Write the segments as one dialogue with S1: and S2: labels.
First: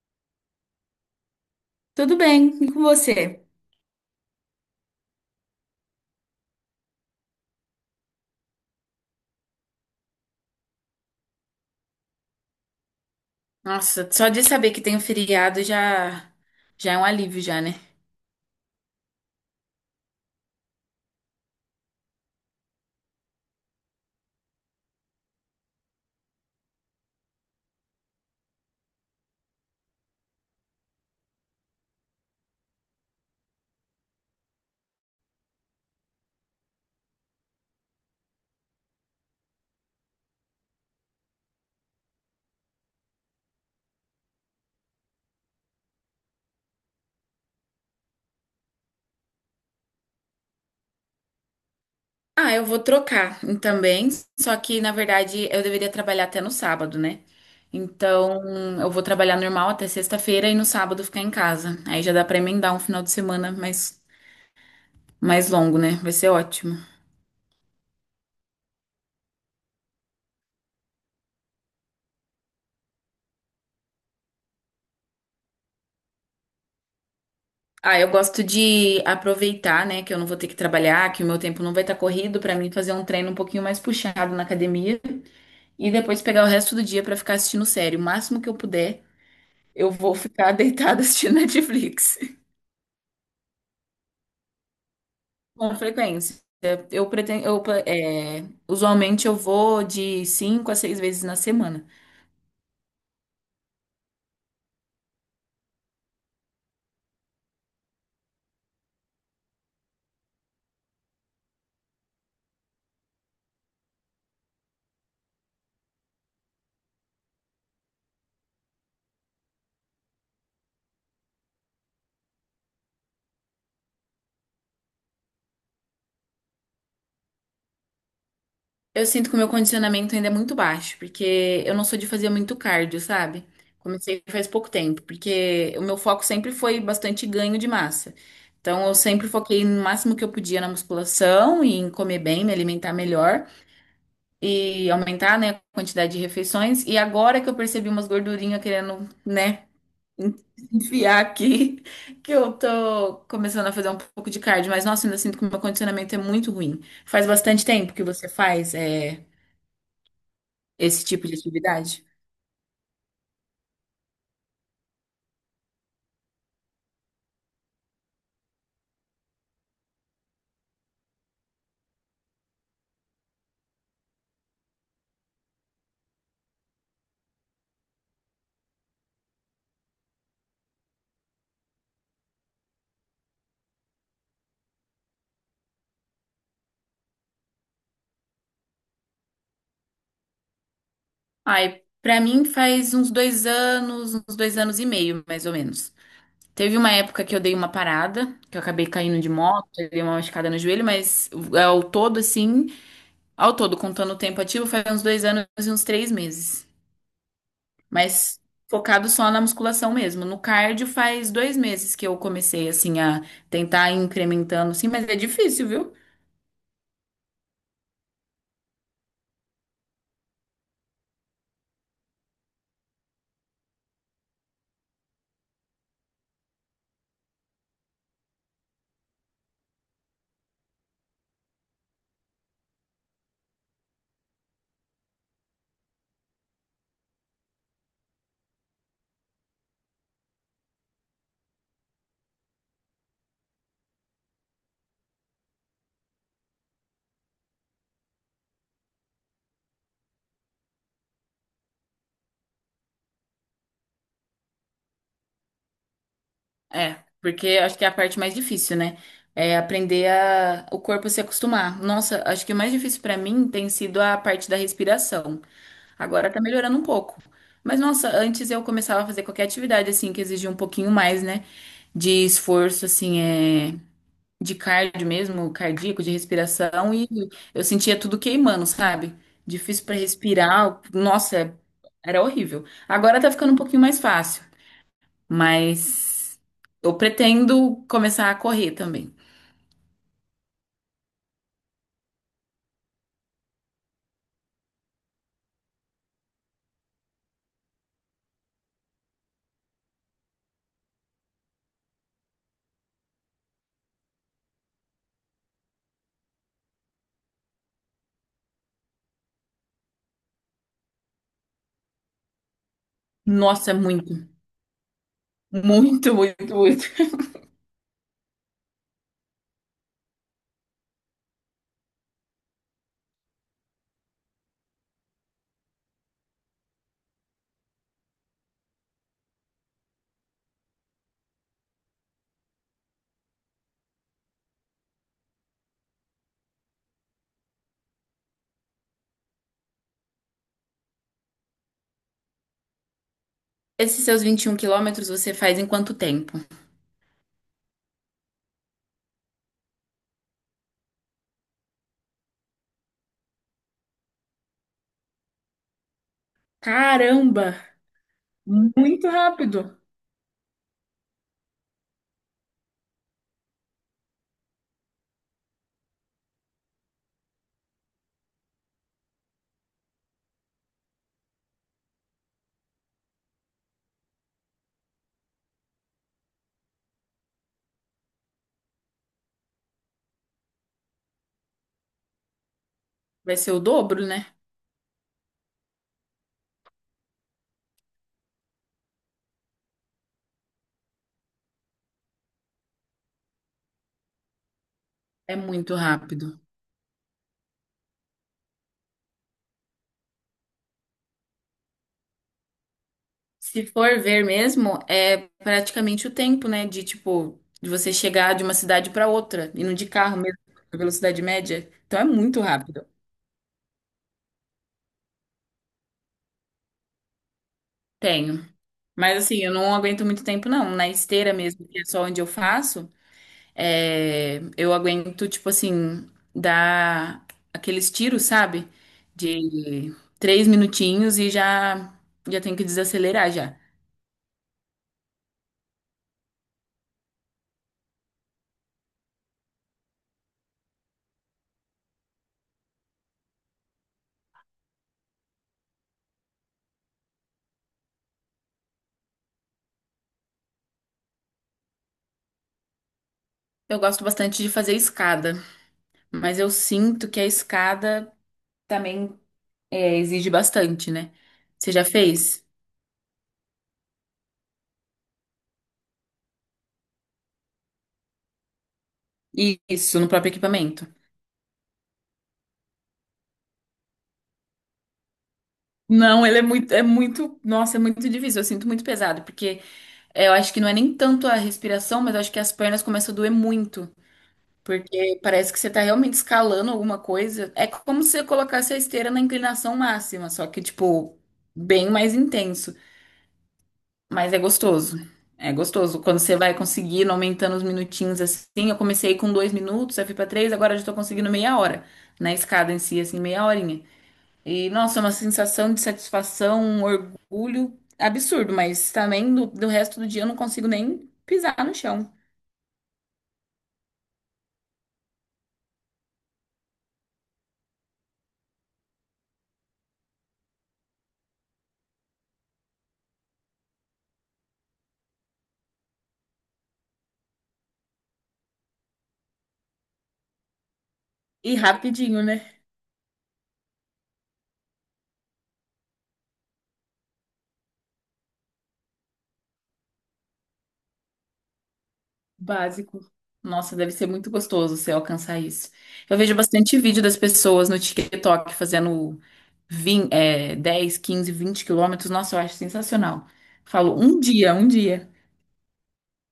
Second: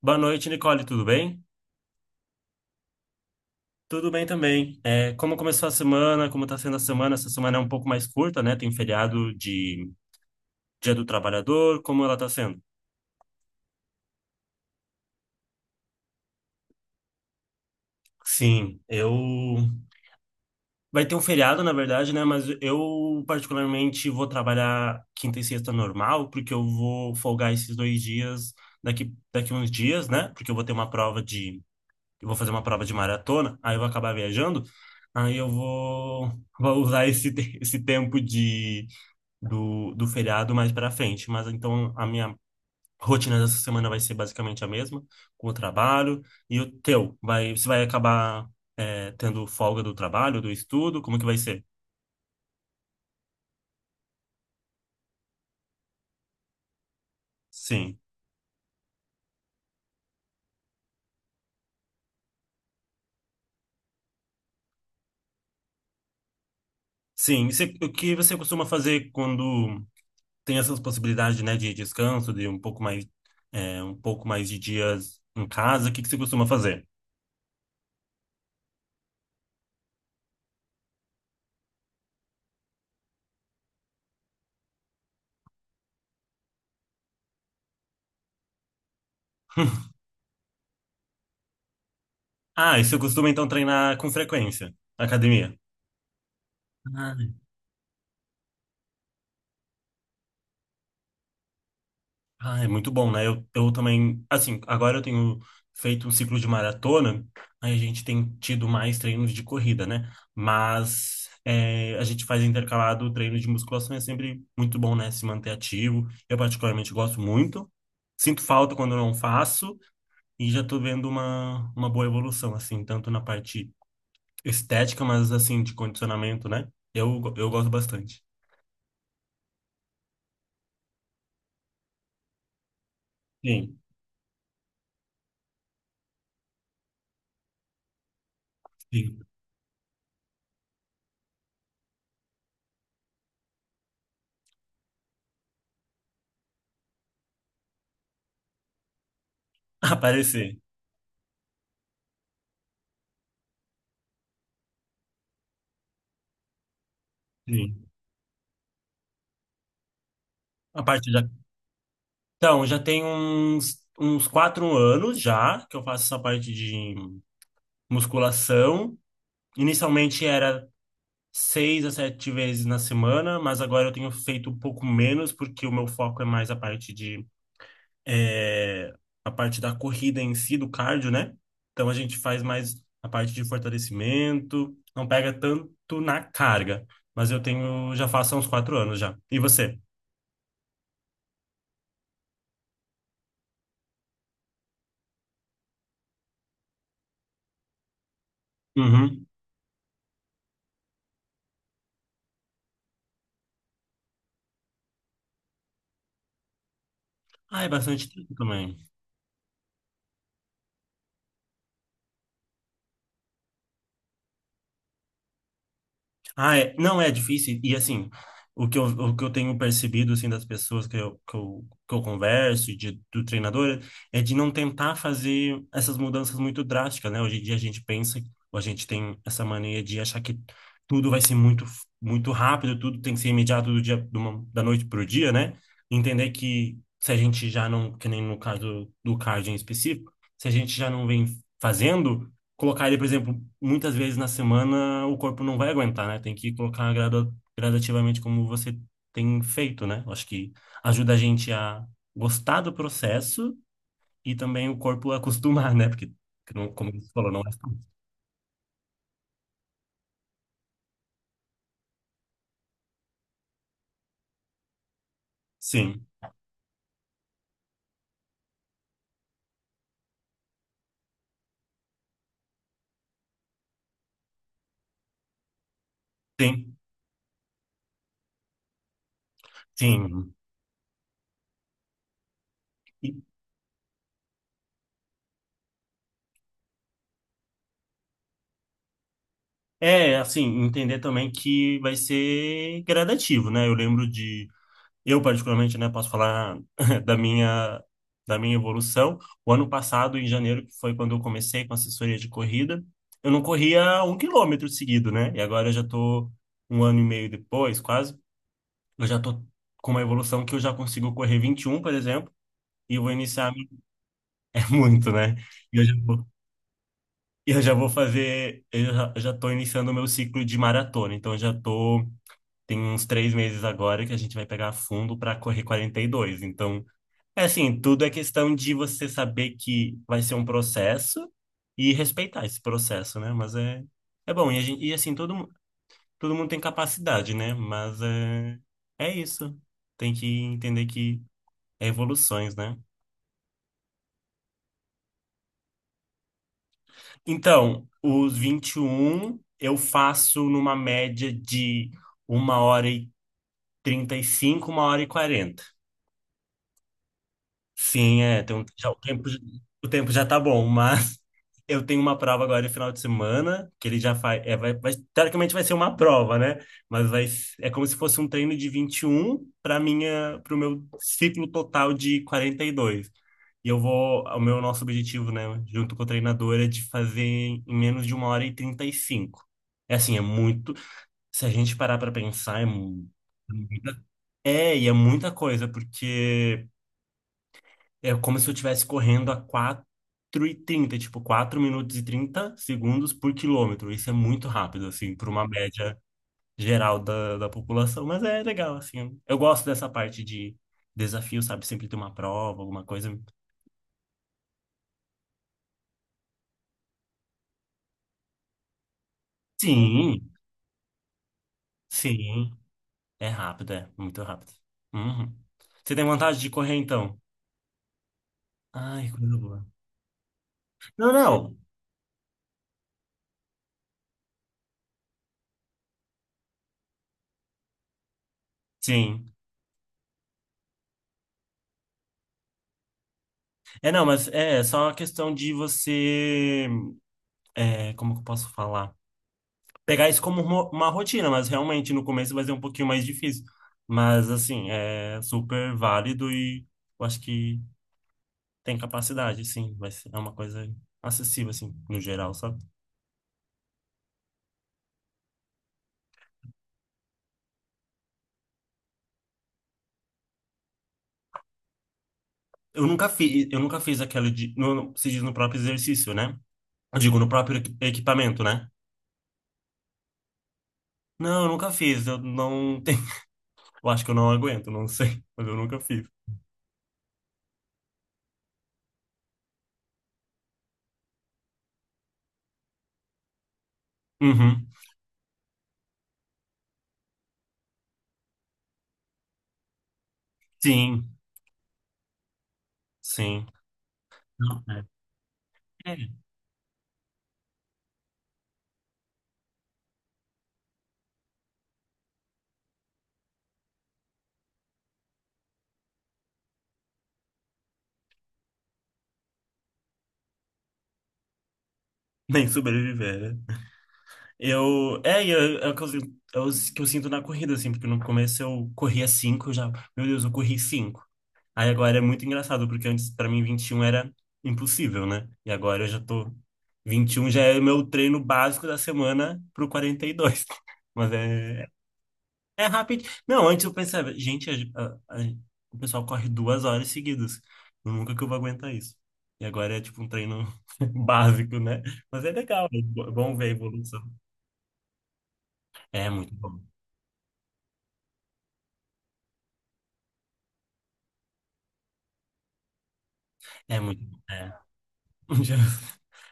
S1: Boa noite, Nicole, tudo bem?
S2: Tudo bem, e com você?
S1: Tudo bem também. É, como começou a semana? Como está sendo a semana? Essa semana é um pouco mais curta, né? Tem feriado de Dia do Trabalhador. Como ela está sendo?
S2: Nossa, só de saber que tem um feriado já, já é um alívio já, né?
S1: Sim, eu. Vai ter um feriado, na verdade, né? Mas eu, particularmente, vou trabalhar quinta e sexta normal, porque eu vou folgar esses dois dias daqui uns dias, né? Porque eu vou ter uma prova de. Eu vou fazer uma prova de maratona, aí eu vou acabar viajando. Aí eu vou usar esse tempo de do feriado mais para frente. Mas então a minha rotina dessa semana vai ser basicamente a mesma, com o trabalho. E o teu, você vai acabar tendo folga do trabalho, do estudo? Como que vai ser?
S2: Ah, eu vou trocar também, só que na verdade eu deveria trabalhar até no sábado, né?
S1: Sim.
S2: Então, eu vou trabalhar normal até sexta-feira e no sábado ficar em casa. Aí já dá pra emendar um final de semana mais longo, né? Vai ser ótimo.
S1: Sim. E você, o que você costuma fazer quando tem essas possibilidades, né, de descanso, de um pouco mais, é, um pouco mais de dias em casa? O que que você costuma fazer?
S2: Ah, eu gosto de aproveitar, né, que eu não vou ter que trabalhar, que o meu tempo não vai estar corrido pra mim fazer um treino um pouquinho mais puxado na academia. E depois pegar o resto do dia pra ficar assistindo série. O máximo que eu puder, eu vou ficar deitada assistindo Netflix.
S1: Ah, e você costuma então treinar com frequência? Academia.
S2: Com frequência. Eu pretendo, eu, é, Usualmente eu vou de cinco a seis vezes na semana.
S1: Ah, é muito bom, né? Eu também, assim, agora eu tenho feito um ciclo de maratona, aí a gente tem tido mais treinos de corrida, né? Mas é, a gente faz intercalado o treino de musculação, é sempre muito bom, né? Se manter ativo. Eu particularmente gosto muito. Sinto falta quando eu não faço e já tô vendo uma boa evolução, assim, tanto na parte estética, mas assim, de condicionamento, né? Eu gosto bastante.
S2: Eu sinto que o meu condicionamento ainda é muito baixo, porque eu não sou de fazer muito cardio, sabe?
S1: Sim,
S2: Comecei faz pouco tempo, porque o meu foco sempre foi bastante ganho de massa. Então eu
S1: sim.
S2: sempre foquei no máximo que eu podia na musculação e em comer bem, me alimentar melhor. E aumentar, né, a quantidade de refeições. E agora que eu percebi umas gordurinhas querendo, né,
S1: Aparecer.
S2: enfiar aqui, que eu tô começando a fazer um pouco de cardio, mas nossa, ainda sinto que o meu condicionamento é muito ruim. Faz bastante
S1: Sim.
S2: tempo que você faz, é,
S1: A
S2: esse
S1: parte de.
S2: tipo de atividade?
S1: Então, já tem uns 4 anos já que eu faço essa parte de musculação. Inicialmente era 6 a 7 vezes na semana, mas agora eu tenho feito um pouco menos porque o meu foco é mais eh, a parte da corrida em si, do cardio, né? Então a gente faz mais a parte de fortalecimento, não pega tanto na carga, mas eu tenho já faço há uns 4 anos já. E você?
S2: Ai, pra mim faz uns dois anos e meio, mais ou menos. Teve uma época que eu dei uma parada, que eu acabei caindo
S1: Uhum.
S2: de moto, eu dei uma machucada no joelho, mas é, ao todo, assim, ao todo, contando o tempo ativo, faz uns dois anos e uns três meses.
S1: Ah, é bastante tempo
S2: Mas
S1: também.
S2: focado só na musculação mesmo. No cardio faz dois meses que eu comecei, assim, a tentar ir incrementando, sim, mas é difícil, viu?
S1: Ah, é, não é difícil. E assim, o que eu tenho percebido assim das pessoas que eu converso e do treinador é de não tentar fazer essas mudanças muito drásticas, né? Hoje em dia a gente pensa, ou a gente tem essa mania de achar que tudo vai ser muito muito rápido, tudo tem que ser imediato do dia da noite para o dia, né? Entender que se a gente já não, que nem no caso do cardio em específico, se a gente já não vem fazendo colocar ele, por exemplo, muitas vezes na semana, o corpo não vai aguentar, né? Tem que colocar gradativamente como você tem feito, né? Eu acho que ajuda a gente a gostar do processo e também o corpo a acostumar, né? Porque, como
S2: É,
S1: você falou, não é
S2: porque eu acho
S1: fácil.
S2: que é a parte mais difícil, né? É aprender a, o corpo se acostumar. Nossa, acho que o mais difícil pra mim tem sido a parte da respiração.
S1: Sim,
S2: Agora tá melhorando um pouco. Mas nossa, antes eu começava a fazer qualquer atividade assim que exigia um pouquinho mais, né? De esforço, assim, de cardio mesmo, cardíaco, de
S1: sim,
S2: respiração, e eu sentia tudo queimando, sabe? Difícil para
S1: sim.
S2: respirar, nossa, era horrível.
S1: E
S2: Agora tá ficando um pouquinho mais fácil, mas eu pretendo começar a correr também.
S1: é, assim, entender também que vai ser gradativo, né? Eu lembro de. Eu, particularmente, né, posso falar da minha, da minha evolução. O ano passado, em janeiro, que foi quando eu comecei com assessoria de corrida, eu não corria 1 quilômetro seguido, né? E agora eu já tô 1 ano e meio depois, quase, eu já tô com uma evolução que eu já consigo correr 21, por exemplo, e eu vou iniciar...
S2: Nossa, é muito,
S1: É muito, né? E eu já
S2: muito,
S1: vou,
S2: muito, muito.
S1: e eu já vou fazer... eu já tô iniciando o meu ciclo de maratona, então eu já tô... Tem uns 3 meses agora que a gente vai pegar fundo para correr 42 então... É assim, tudo é questão de você saber que vai ser um processo e respeitar esse processo, né? Mas é, é bom. E, a gente, e assim, todo mundo tem capacidade, né? Mas é, é isso. Tem que entender que é evoluções, né?
S2: Esses seus 21 quilômetros você faz em quanto tempo?
S1: Então, os 21 eu faço numa média de 1h35, 1h40.
S2: Caramba,
S1: Sim, é, tem um, já,
S2: muito rápido.
S1: o tempo já tá bom, mas eu tenho uma prova agora no final de semana, que ele já faz, é, teoricamente vai ser uma prova, né? Mas é como se fosse um treino de 21 para o meu ciclo total de 42. E dois. O meu nosso objetivo, né, junto com a treinadora, é de fazer em menos de uma hora e 35. É assim, é muito, se a gente parar para pensar,
S2: Vai ser o dobro, né?
S1: é muita coisa, porque é como se eu estivesse correndo a 4:30, tipo, 4 minutos e 30 segundos por quilômetro. Isso é muito rápido, assim, para
S2: É
S1: uma
S2: muito
S1: média
S2: rápido.
S1: geral da população. Mas é legal, assim. Eu gosto dessa parte de desafio, sabe? Sempre ter uma prova, alguma coisa.
S2: Se for ver mesmo, é praticamente o tempo, né? De tipo, de você chegar de uma cidade para outra, indo de carro
S1: Sim,
S2: mesmo, a velocidade média. Então é muito
S1: sim.
S2: rápido.
S1: É rápido, é. Muito rápido. Uhum. Você tem vontade de correr, então?
S2: Tenho.
S1: Ai,
S2: Mas
S1: coisa
S2: assim, eu
S1: boa.
S2: não aguento muito tempo, não. Na
S1: Não,
S2: esteira
S1: não.
S2: mesmo, que é só onde eu faço, é, eu aguento, tipo assim, dar aqueles tiros, sabe?
S1: Sim.
S2: De três minutinhos e já tenho que desacelerar já.
S1: É, não, mas é só uma questão de você. É, como que eu posso falar? Pegar isso como uma rotina, mas realmente no começo vai ser um pouquinho mais difícil. Mas assim, é super válido e eu acho que tem capacidade, sim, vai ser, é uma coisa acessível assim, no geral, sabe?
S2: Eu gosto bastante de fazer escada, mas eu sinto que a escada também. É, exige bastante, né? Você já fez?
S1: Eu nunca fiz aquela de se diz no próprio exercício, né? Eu digo no próprio equipamento, né?
S2: Isso, no próprio equipamento.
S1: Não, eu nunca fiz, eu não tenho, eu acho que eu não aguento, não sei, mas eu nunca fiz.
S2: Não, ele é muito, nossa, é muito difícil. Eu sinto muito pesado, porque é, eu acho que não é nem tanto a respiração, mas eu acho que as pernas começam a doer muito,
S1: Uhum.
S2: porque parece que você tá realmente escalando alguma coisa. É como se você colocasse a esteira na inclinação máxima, só que,
S1: Sim,
S2: tipo, bem mais intenso.
S1: sim.
S2: Mas é
S1: Não, é.
S2: gostoso. É gostoso.
S1: É.
S2: Quando você vai conseguindo, aumentando os minutinhos assim. Eu comecei com dois minutos, aí fui pra três, agora eu já tô conseguindo meia hora. Na escada em si, assim, meia horinha. E, nossa, é uma sensação de satisfação, um orgulho absurdo, mas também do, do resto do dia eu não consigo nem pisar no chão.
S1: Nem sobreviver, né? Eu, é o que eu, sinto- é o que eu sinto na corrida, assim, porque no começo eu corria 5 eu já, meu Deus, eu corri cinco. Aí agora é muito engraçado, porque antes pra mim 21 era impossível, né? E agora eu já tô, 21 já é meu treino básico da semana pro 42. Mas
S2: E
S1: é,
S2: rapidinho, né?
S1: é rápido. Não, antes eu pensava, gente, a- a- o pessoal corre 2 horas seguidas. Nunca que eu vou aguentar isso. E agora é tipo um treino básico, né? Mas é legal, é
S2: Básico.
S1: bom ver a
S2: Nossa, deve
S1: evolução.
S2: ser muito gostoso você alcançar isso.
S1: É
S2: Eu
S1: muito
S2: vejo
S1: bom.
S2: bastante vídeo das pessoas no TikTok fazendo 20, é, 10, 15, 20 quilômetros. Nossa, eu acho sensacional.
S1: É
S2: Falo,
S1: muito.
S2: um
S1: É.
S2: dia, um dia.
S1: Já-.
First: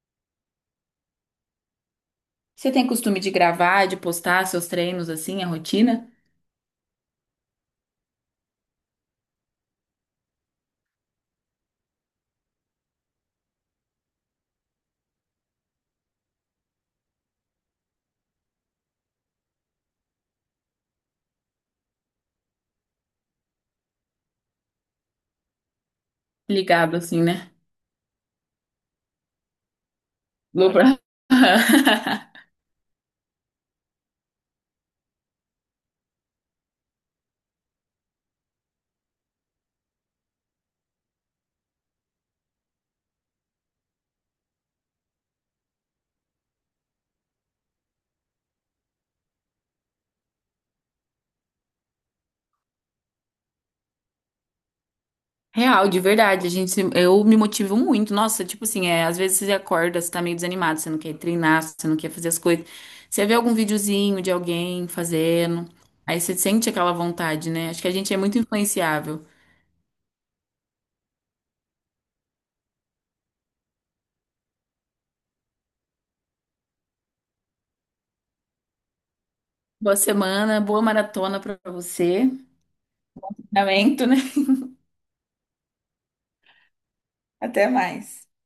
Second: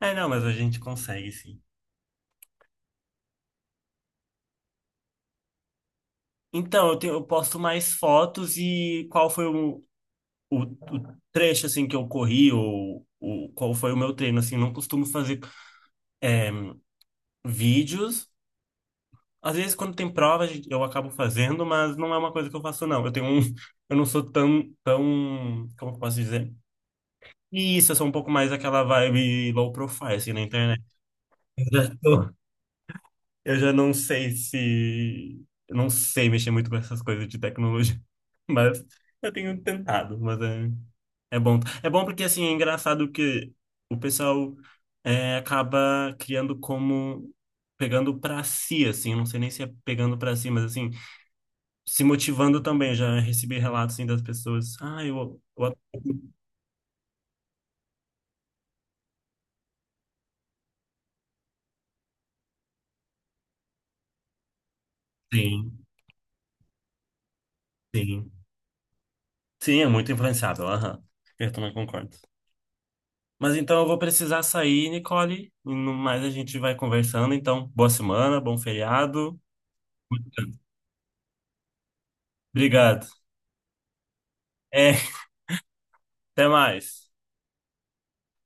S1: É, não, mas a gente consegue, sim.
S2: Você tem costume de gravar, de postar seus treinos assim, a rotina?
S1: Então, eu posto mais fotos e qual foi o trecho, assim, que eu corri ou qual foi o meu treino, assim. Não costumo fazer é, vídeos. Às vezes, quando tem prova, eu acabo fazendo, mas não é uma coisa que eu faço, não. Eu tenho um... Eu não sou tão, tão... Como eu posso dizer?
S2: Ligado assim, né?
S1: Isso, eu sou um pouco mais aquela vibe low profile, assim, na
S2: Vou
S1: internet.
S2: pra-
S1: Eu já não sei se. Eu não sei mexer muito com essas coisas de tecnologia. Mas eu tenho tentado. Mas é, é bom. É bom porque, assim, é engraçado que o pessoal acaba criando como. Pegando pra si, assim. Eu não sei nem se é pegando pra si, mas, assim, se motivando também. Eu já recebi relatos, assim, das pessoas. Ah, eu. Eu...
S2: Real, de verdade, a gente, eu me motivo muito. Nossa, tipo assim, é, às vezes você acorda, você tá meio desanimado, você não quer treinar, você não quer fazer as coisas. Você vê algum videozinho de alguém fazendo,
S1: Sim,
S2: aí você sente aquela vontade, né? Acho que a gente é
S1: sim.
S2: muito influenciável.
S1: Sim, é muito influenciável. Aham. Eu também concordo. Mas então eu vou precisar sair, Nicole, e no mais a gente vai conversando. Então, boa semana, bom feriado.
S2: Boa semana, boa maratona pra você.
S1: Obrigado.
S2: Lamento, né?
S1: É, até mais.
S2: Até mais.